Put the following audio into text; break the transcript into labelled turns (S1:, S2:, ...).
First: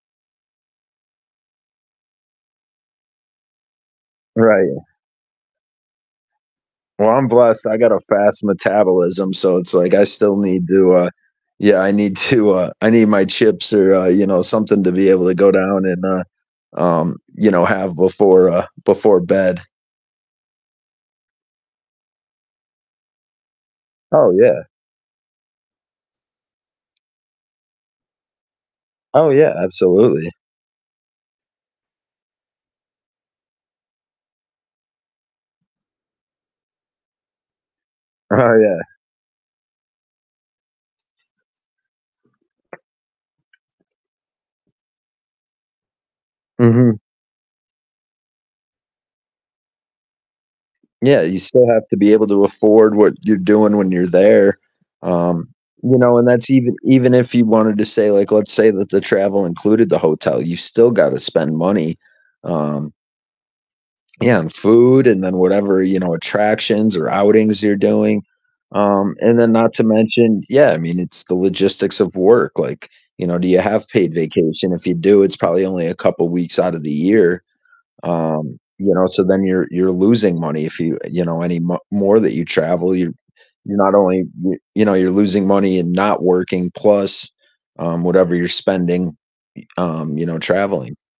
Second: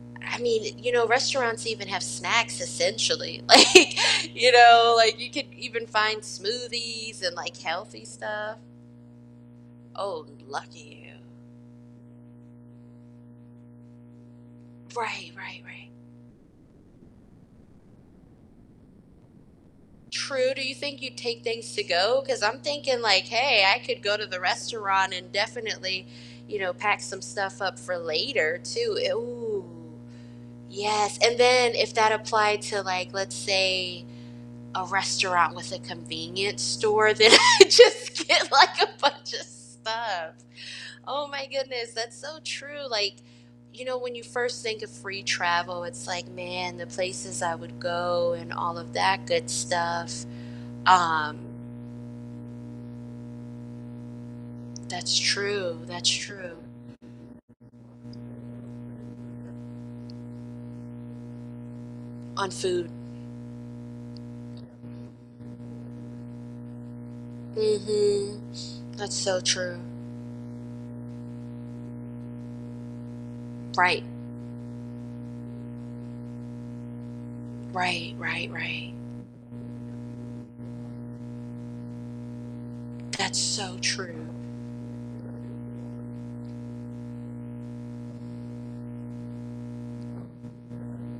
S1: I mean, you know, restaurants even have snacks essentially. Like, you
S2: Right.
S1: know, like, you could even find
S2: Well,
S1: smoothies
S2: I'm
S1: and, like,
S2: blessed, I got a
S1: healthy
S2: fast
S1: stuff.
S2: metabolism, so it's like I
S1: Oh,
S2: still need to,
S1: lucky
S2: uh
S1: you.
S2: Yeah, I need to, uh I need my chips or, uh, you know, something to be able
S1: Right,
S2: to go
S1: right,
S2: down
S1: right.
S2: and, uh um, you know, have before, uh before bed.
S1: True, do you think you'd take things to-go? 'Cause I'm thinking like, "Hey, I could go to
S2: Oh,
S1: the
S2: yeah.
S1: restaurant and definitely, you know, pack some stuff up for later, too." E
S2: Oh, yeah,
S1: Ooh,
S2: absolutely.
S1: yes, and then if that applied to like, let's say, a restaurant with a convenience store, then I just get
S2: Oh, yeah.
S1: like a bunch of stuff. Oh my goodness, that's so true, like, you know, when you first think of free travel, it's like, "Man, the
S2: Mhm.
S1: places I would go and all of that good stuff,"
S2: Yeah, you
S1: um
S2: still have to be able to afford what you're doing when you're there,
S1: That's
S2: um,
S1: true,
S2: you
S1: that's
S2: know, and that's
S1: true.
S2: even even if you wanted to say, like let's say that the travel included the hotel, you still gotta spend money,
S1: On food.
S2: um Yeah, on food, and then whatever, you know, attractions or outings you're doing.
S1: Mhm. That's
S2: Um,
S1: so
S2: and then not
S1: true.
S2: to mention yeah, I mean, it's the logistics of work, like, you know, do you have
S1: Right.
S2: paid vacation? If you do, it's probably only a couple weeks outta the year,
S1: Right, right,
S2: um,
S1: right.
S2: you know? So then you're you're losing money if you you know, any mo more that you travel, you're
S1: That's
S2: you're
S1: so
S2: not only
S1: true.
S2: you're you know, you're losing money and not working plus, um, whatever you're spending, y um, you know, traveling.